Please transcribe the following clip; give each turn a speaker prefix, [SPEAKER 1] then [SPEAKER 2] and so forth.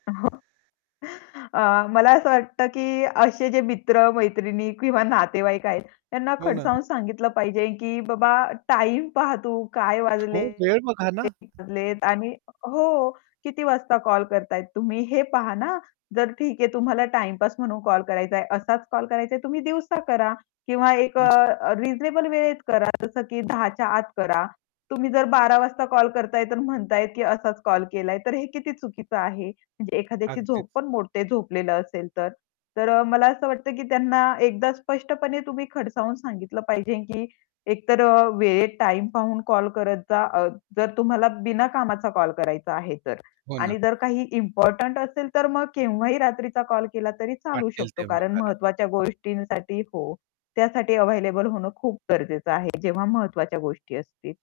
[SPEAKER 1] अ, हो. अ, मला असं
[SPEAKER 2] अं.
[SPEAKER 1] वाटतं, की असे जे मित्र-मैत्रिणी किंवा नातेवाईक आहेत, त्यांना
[SPEAKER 2] हो ना.
[SPEAKER 1] खडसावून सांगितलं पाहिजे, की बाबा, टाईम पहा तू काय
[SPEAKER 2] हो,
[SPEAKER 1] वाजले?
[SPEAKER 2] वेळ बघा ना.
[SPEAKER 1] कीती वाजले? आणि हो, किती वाजता कॉल करत आहे तुम्ही, हे पहा ना. जर ठीक आहे तुम्हाला टाईमपास म्हणून कॉल करायचा आहे, असाच कॉल करायचा आहे तुम्ही दिवसा करा किंवा एक अ, रिझनेबल वेळेत करा, जसं की 10:00 च्या आत करा. तुम्ही जर 12:00 वाजता कॉल करत आहे तर म्हणत आहे, की असाच कॉल केलाय, तर हे किती चुकीचं आहे. म्हणजे एखाद्याची
[SPEAKER 2] अगदीच.
[SPEAKER 1] झोपपण मोडते झोपलेलं असेल तर. तर अ, मला असं वाटतं, की त्यांना एकदा स्पष्टपणे तुम्ही खडसावून सांगितलं पाहिजे, की एकतर अ, वेळेत टाईम पाहून कॉल करत जा. अ, जर तुम्हाला बिना कामाचा कॉल करायचा आहे तर.
[SPEAKER 2] हो ना.
[SPEAKER 1] आणि जर काही इम्पोर्टंट असेल तर मग केव्हाही रात्रीचा कॉल केला तरी चालू
[SPEAKER 2] वाटेल
[SPEAKER 1] शकतो,
[SPEAKER 2] तेव्हा
[SPEAKER 1] कारण
[SPEAKER 2] करा.
[SPEAKER 1] महत्वाच्या गोष्टींसाठी हो. त्यासाठी अव्हेलेबल होणं खूप गरजेचं आहे, जेव्हा महत्वाच्या गोष्टी असतील.